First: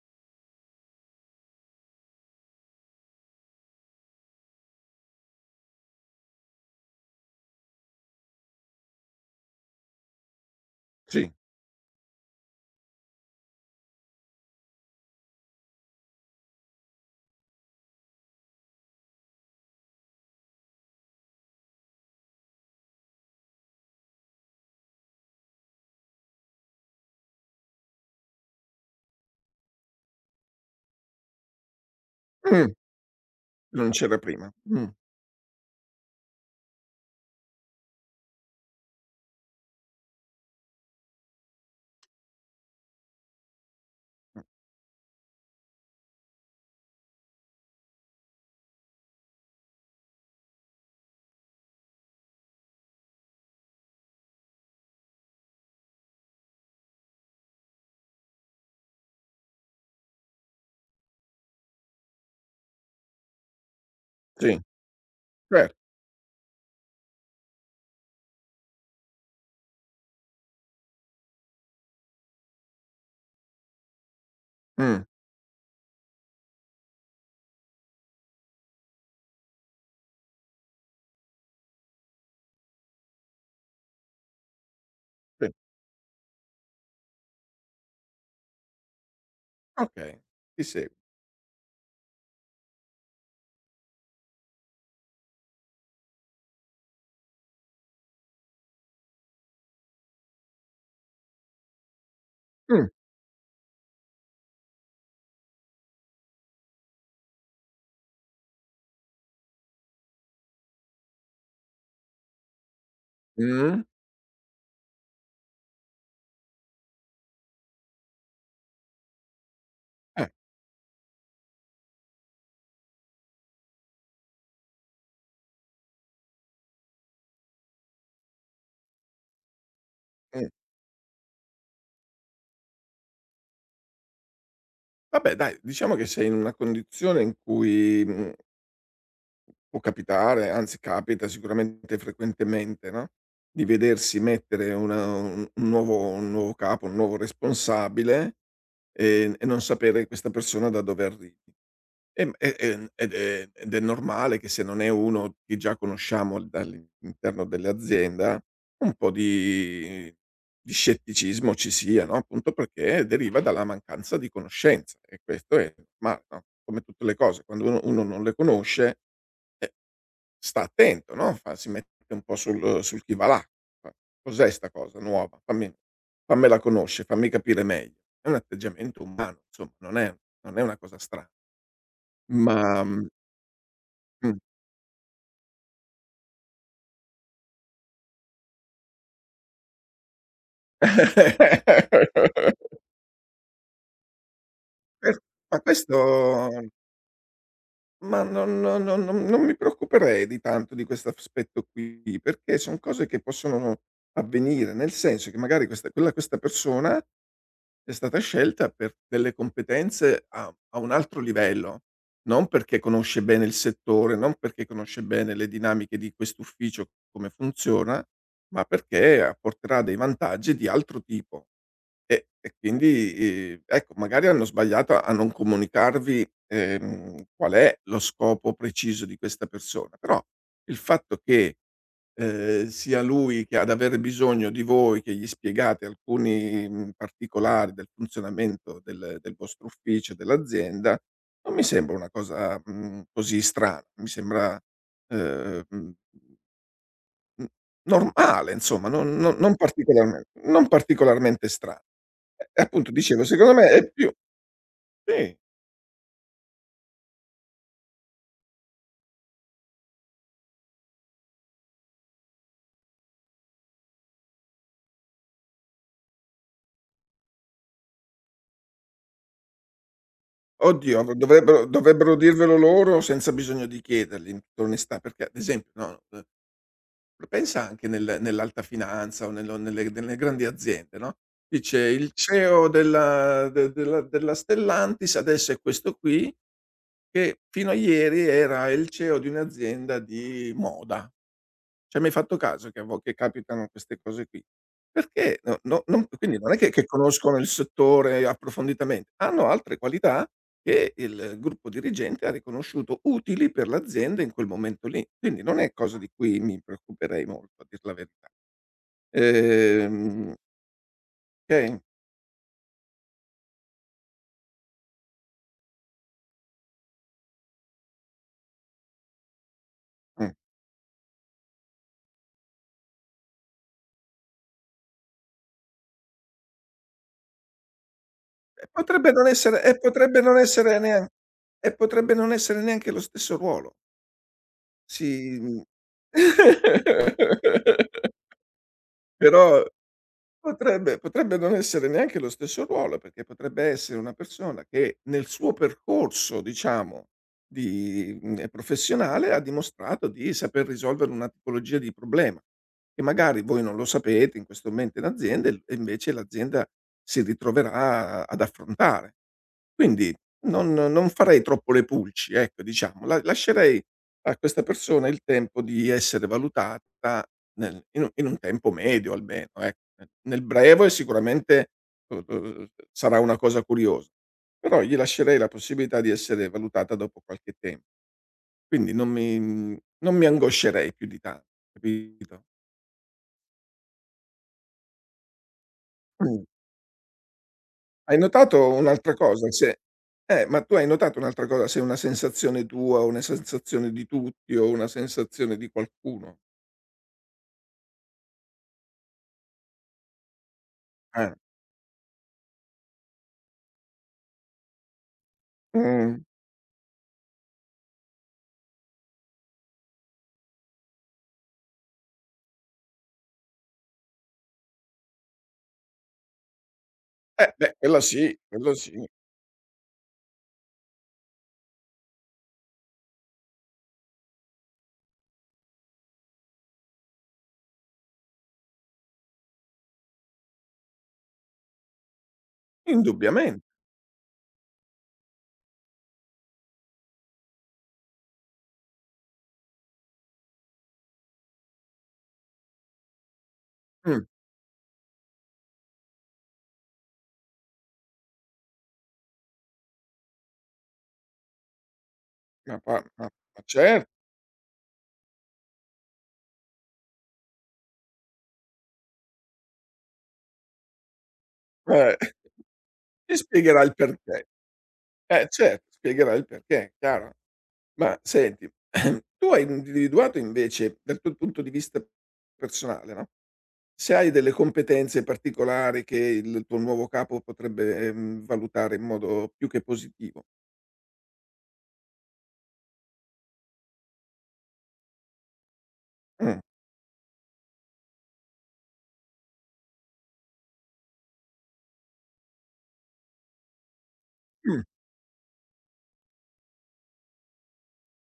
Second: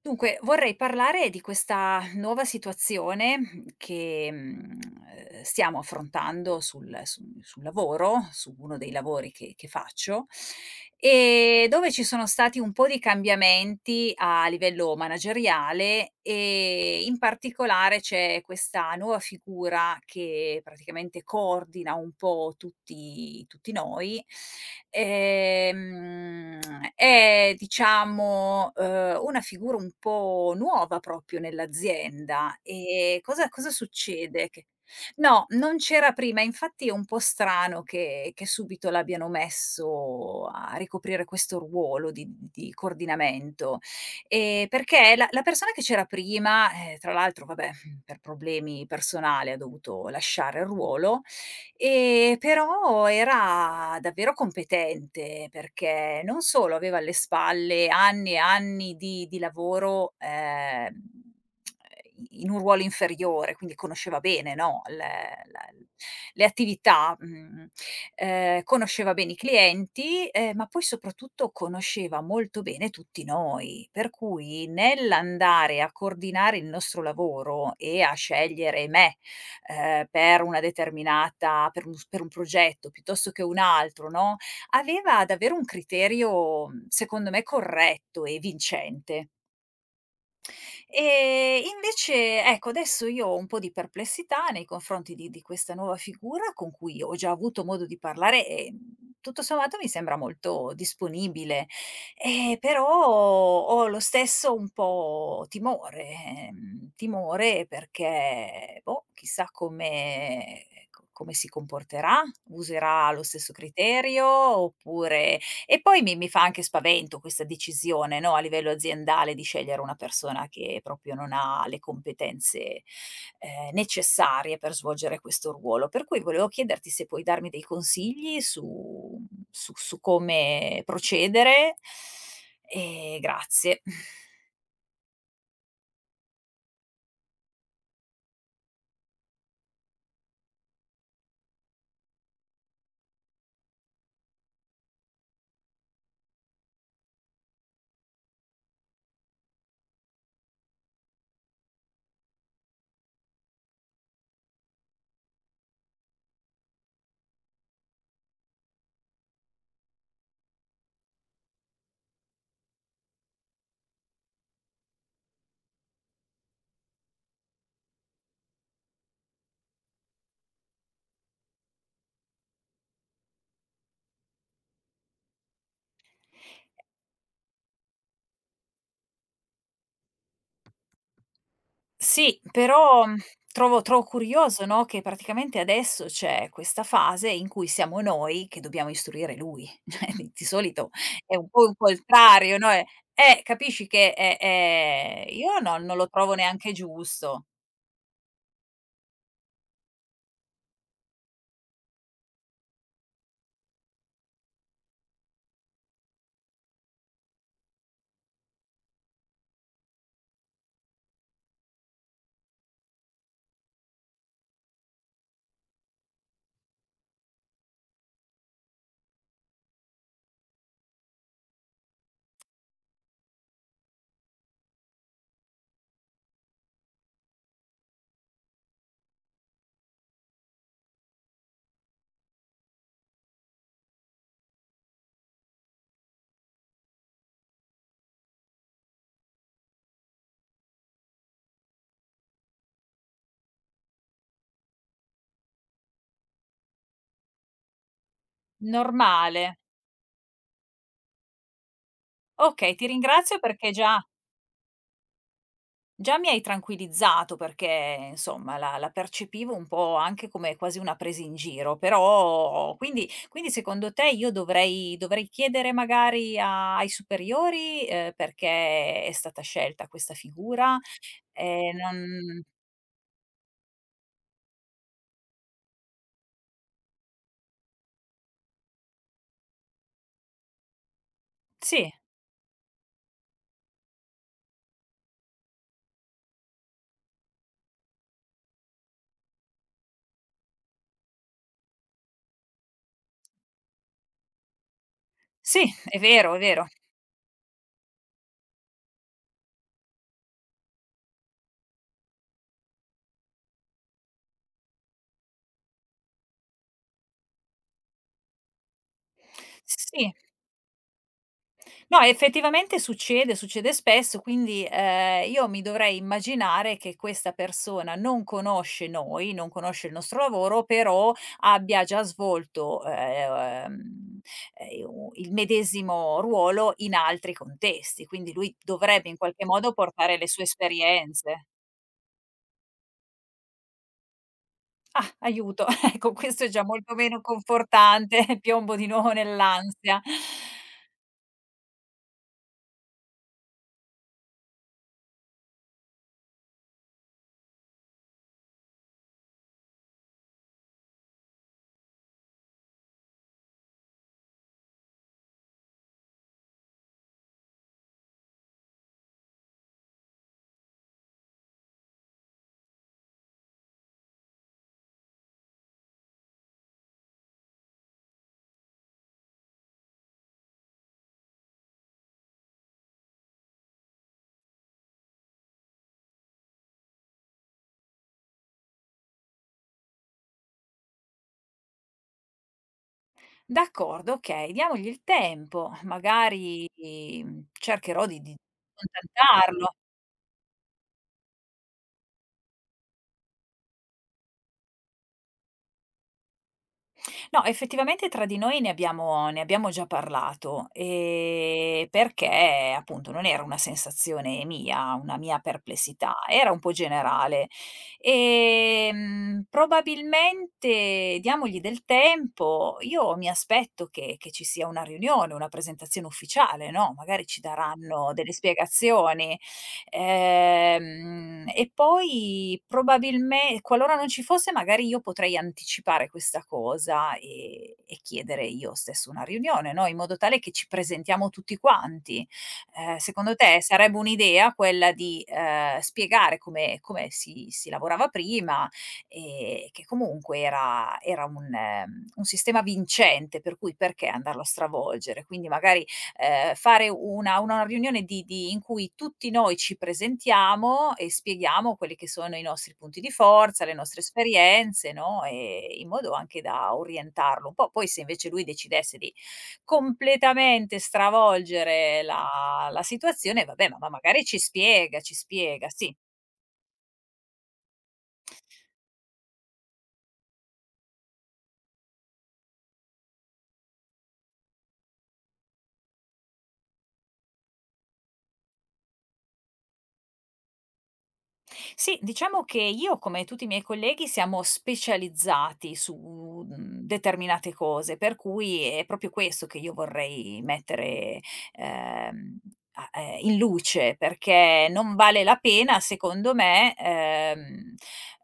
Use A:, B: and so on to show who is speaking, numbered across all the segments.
A: Dunque, vorrei parlare di questa nuova situazione che, stiamo affrontando sul lavoro, su uno dei lavori che faccio,
B: Sì.
A: dove ci sono stati un po' di cambiamenti a livello manageriale e in particolare c'è questa nuova figura che praticamente coordina un po' tutti noi, ehm, è diciamo, una figura un po' nuova proprio nell'azienda.
B: Mh,
A: E cosa
B: Non c'era
A: succede?
B: prima.
A: Che no, non c'era prima, infatti è un po' strano che subito l'abbiano messo a ricoprire questo ruolo di coordinamento. Perché la persona che c'era prima, tra l'altro vabbè, per problemi personali ha dovuto lasciare il ruolo, però era davvero competente, perché non solo aveva alle spalle anni e anni di lavoro, i in un ruolo inferiore, quindi conosceva bene,
B: Sì,
A: no, l la
B: cer
A: le attività, mhmm conosceva bene i clienti, ma poi soprattutto conosceva molto bene tutti noi, per cui
B: mh,
A: nell'andare a coordinare il nostro lavoro e a scegliere me, per una determinata per un s per un progetto piuttosto che un altro, no, aveva
B: sì.
A: davvero un criterio, secondo me corretto e vincente.
B: Okay, ti seguo.
A: Invece, ecco, adesso io ho un po' di perplessità nei confronti di questa nuova figura con cui ho già avuto modo di parlare e, tutto sommato mi sembra molto disponibile, però
B: Mh,
A: ho lo stesso un po' timore, timore perché, boh, chissà come si comporterà, userà lo stesso
B: mh.
A: criterio oppure e poi mi fa anche spavento questa decisione, no, a livello aziendale di scegliere una
B: Eh,
A: persona che proprio non ha le competenze, necessarie per svolgere questo ruolo. Per cui volevo chiederti se puoi darmi dei consigli su su
B: mh.
A: come procedere e grazie.
B: Vabbè dai, diciamo che sei in una condizione in cui, può capitare, anzi capita sicuramente frequentemente, no, di vedersi mettere una un nuovo capo, un nuovo responsabile, e non sapere questa persona da dove arrivi. E ed è normale che se non è uno che già conosciamo dall'interno dell'azienda, un po' di scetticismo ci sia, no, appunto perché deriva dalla mancanza di conoscenza e questo è normale, no, come tutte le cose quando uno non le conosce, eh, sta attento, no, fa si mette un po' sul chi va là, fa: "Cos'è 'sta cosa nuova? Fammi fammela conoscere, fammi capire meglio." È un atteggiamento umano insomma, non è una cosa strana.
A: Sì,
B: Ma,
A: però,
B: mhmm
A: trovo
B: Mh.
A: curioso, no, che praticamente adesso c'è questa fase in cui siamo noi che dobbiamo istruire lui. Cioè, di solito è un po' il contrario, no, capisci che è
B: Per
A: è
B: ma
A: io
B: questo
A: non lo trovo neanche giusto.
B: ma non non non non non mi preoccuperei di tanto di questo aspetto qui, perché son cose che possono avvenire, nel senso che magari questa persona è stata scelta per delle competenze a un altro livello, non perché conosce bene il settore, non perché conosce bene le dinamiche di quest'ufficio, come funziona, ma perché apporterà dei vantaggi di altro tipo. E quindi, ecco, magari hanno sbagliato a non comunicarvi, qual è lo scopo preciso di questa persona, però il fatto che, sia lui che ad avere bisogno di voi che gli spiegate alcuni, particolari del funzionamento del vostro ufficio, dell'azienda, non mi sembra una cosa, così strana. Mi sembra, ehm Mh, normale insomma,
A: Normale.
B: non particolarmente strano. E
A: Okay, ti
B: appunto dicevo
A: ringrazio
B: secondo me
A: perché
B: è
A: già
B: più sì,
A: già mi hai tranquillizzato perché insomma la percepivo un po' anche come quasi una presa in giro, però quindi secondo te io dovrei chiedere magari a ai superiori, perché è stata scelta questa figura?
B: oddio v dovrebbero dovrebbero
A: Non
B: dirvelo loro senza bisogno di chiedergli in tutta onestà, perché ad esempio no, pensa anche nel nell'alta finanza o nello nelle nelle grandi aziende, no, dice:
A: Sì,
B: "Il CEO della de della della Stellantis adesso è questo qui, che fino a ieri era il CEO di un'azienda di moda". Ci hai mai fatto caso che a vo che capitano queste cose qui? Perché no
A: sì,
B: no
A: è
B: non
A: vero,
B: quindi
A: è
B: non è
A: vero.
B: che conoscono il settore approfonditamente, hanno altre qualità che il gruppo dirigente ha riconosciuto utili per l'azienda in quel momento lì. Quindi non è cosa di cui mi preoccuperei molto, a dir la verità.
A: Sì.
B: Ehm, okay?
A: No, effettivamente succede, succede spesso, quindi, io mi dovrei immaginare che questa persona non conosce noi, non conosce il nostro
B: Mh.
A: lavoro, però abbia già svolto, ehm, u il medesimo ruolo in altri contesti, quindi lui
B: E
A: dovrebbe in qualche modo portare
B: potrebbe
A: le
B: non
A: sue
B: essere nean
A: esperienze.
B: e potrebbe non essere neanche lo stesso ruolo. Si
A: Ah, aiuto, ecco questo è già molto meno confortante, piombo di nuovo
B: però
A: nell'ansia.
B: potrebbe non essere neanche lo stesso ruolo, perché potrebbe essere una persona che nel suo percorso, diciamo, di professionale ha dimostrato di saper risolvere una tipologia di problema, che magari voi non lo sapete in questo momento in azienda e invece l'azienda si ritroverà ad affrontare. Quindi non farei troppo le pulci, ecco, diciamo. La lascerei a questa persona il tempo di essere valutata nel in un tempo medio almeno, ecco. Nel breve sicuramente, sarà una cosa curiosa, però gli lascerei la possibilità di essere valutata dopo qualche tempo. Quindi non mi angoscerei più di tanto, capito?
A: D'accordo, okay, diamogli il tempo,
B: Mh.
A: magari, cercherò
B: Hai
A: di
B: notato un'altra cosa?
A: contattarlo.
B: Se ma tu hai notato un'altra cosa, se è una sensazione tua, una sensazione di tutti o una sensazione di qualcuno?
A: No, effettivamente tra di noi ne abbiamo già parlato,
B: Eh.
A: perché appunto non era una sensazione mia, una mia perplessità,
B: Mh.
A: era un po' generale. Probabilmente diamogli del tempo, io mi aspetto che ci sia una riunione, una presentazione ufficiale, no, magari ci
B: Beh, quella
A: daranno delle
B: sì, quello sì,
A: spiegazioni. E poi probabilme qualora non ci fosse, magari io potrei anticipare questa cosa e chiedere io stesso una riunione, no, in modo tale che ci presentiamo tutti quanti. Secondo te
B: indubbiamen
A: sarebbe un'idea quella di, spiegare come si lavorava prima e che comunque era un sistema vincente, per cui perché andarlo a stravolgere? Quindi magari fare una riunione di in cui tutti noi ci presentiamo e spieghiamo quelli che sono i
B: Ma
A: nostri
B: pa
A: punti di
B: ma
A: forza, le
B: cer
A: nostre esperienze, no, in modo anche da orientarlo un po'. Poi se invece lui decidesse di completamente stravolgere
B: eh,
A: la
B: ti
A: situazione, vabbè,
B: spiegherà
A: ma
B: il
A: magari
B: perché.
A: ci
B: Eh
A: spiega,
B: certo,
A: sì.
B: spiegherà il perché, chiaro. Ma senti, tu hai individuato invece, dal tuo punto di vista personale, no, se hai delle competenze particolari che il tuo nuovo capo potrebbe, valutare in modo più che positivo.
A: Sì, diciamo che io, come tutti i miei colleghi, siamo specializzati su,
B: Mh,
A: determinate cose, per cui è proprio questo che io vorrei mettere, ehm, a in luce, perché
B: mh,
A: non vale la pena, secondo me, ehm,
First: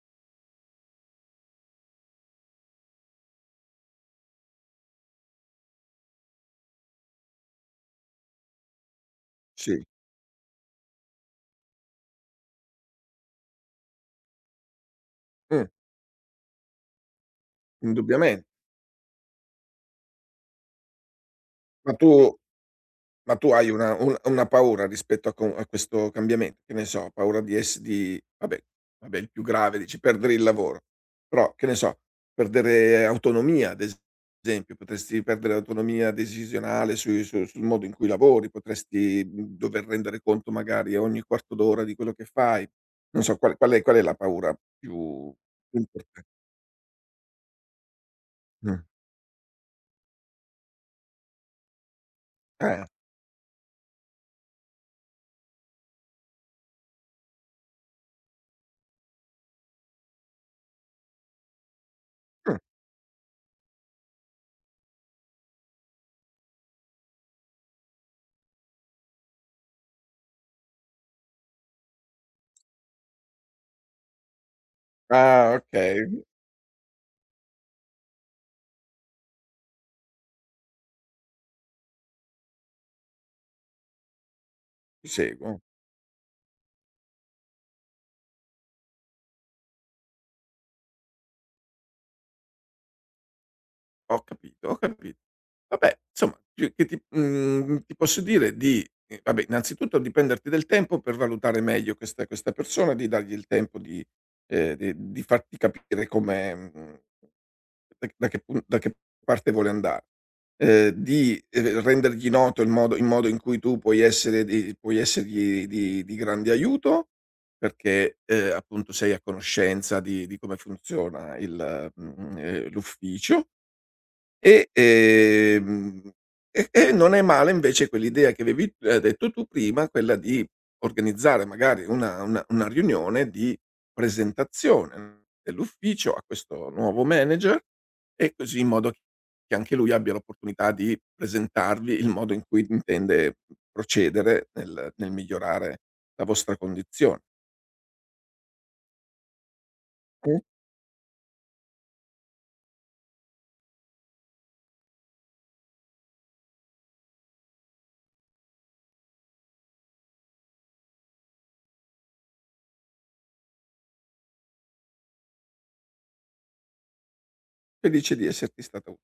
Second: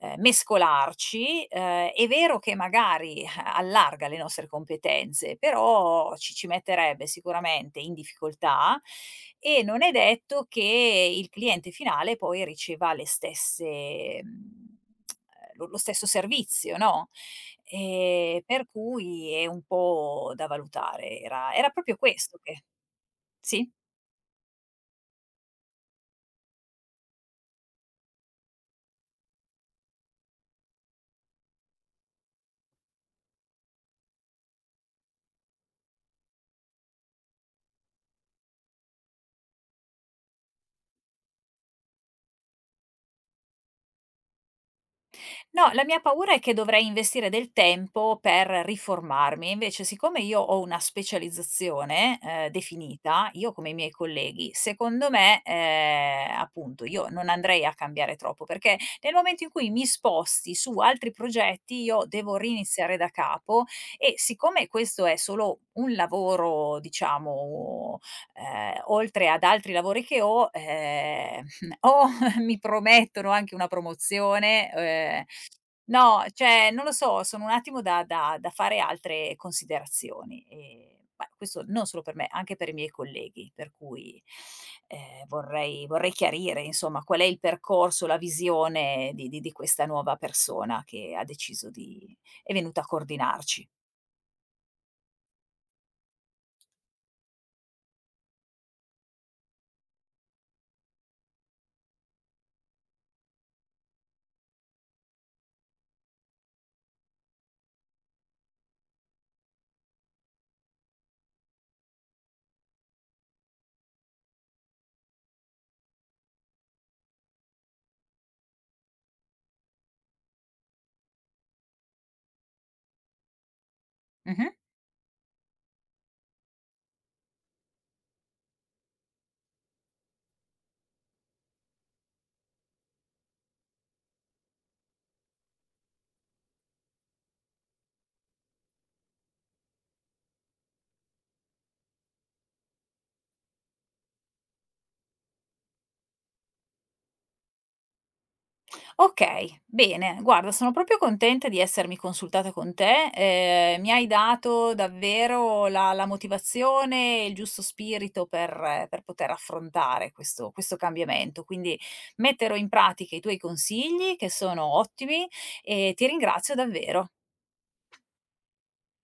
A: ehm, mescolarci. È vero che magari allarga le nostre competenze, però ci metterebbe sicuramente in difficoltà e
B: sì,
A: non è detto che il cliente finale poi riceva le stesse
B: mh,
A: lo stesso servizio, no,
B: indubbiamen
A: per cui è un po' da valutare. Era
B: ma
A: proprio
B: tu
A: questo che
B: ma tu
A: sì?
B: hai una paura rispetto a questo cambiamen che ne so, paura di ess di vabbè il più grave dici perdere il lavoro, però che ne so, perdere autonomia ad esempio, potresti perdere autonomia decisionale sui su sul modo in cui lavori, potresti, dover rendere conto magari ogni quarto d'ora di quello che fai. Non so qual è la paura più
A: No,
B: più
A: la mia
B: importa
A: paura è che dovrei investire del tempo per
B: mh,
A: riformarmi, invece siccome io ho una specializzazione,
B: eh,
A: definita, io come i miei colleghi, secondo me, appunto io non andrei a cambiare troppo, perché nel momento in cui mi sposti su altri progetti io devo
B: mh.
A: riniziare da capo e siccome questo è solo un lavoro diciamo, oltre ad altri lavori che ho, o mi promettono anche una promozione,
B: Ah okay,
A: no, cioè non lo so, sono un attimo da da fare altre considerazioni, ma questo non solo per me, anche per i miei colleghi, per cui,
B: ti seguo.
A: vorrei chiarire insomma qual è il percorso, la visione di questa nuova persona che ha deciso di è venuta a coordinarci.
B: Ho capito, ho capi Vabbè, insomma, che ti ti posso dire di vabbè, innanzitutto di prenderti del tempo per valutare meglio questa persona, di dargli il tempo di farti capire come da che parte vuole andare. Rendergli noto il modo in cui tu puoi essergli di grande aiuto, perché, appunto sei a conoscenza di come funziona il l'ufficio.
A: Mh-mh.
B: E, ehm, e non è male invece quell'idea che avevi detto tu prima, quella di organizzare magari una una riunione di presentazione dell'ufficio a questo nuovo manager e così in modo che anche lui abbia l'opportunità di presentarvi il modo in cui intende procedere nel migliorare la vostra condizione.
A: Okay, bene. Guarda, sono proprio contenta di essermi consultata con te, mi hai dato davvero la motivazione e il giusto spirito per poter affrontare questo cambiamento, quindi metterò in pratica i tuoi consigli che sono ottimi e ti ringrazio davvero.
B: Felice di esserti stata u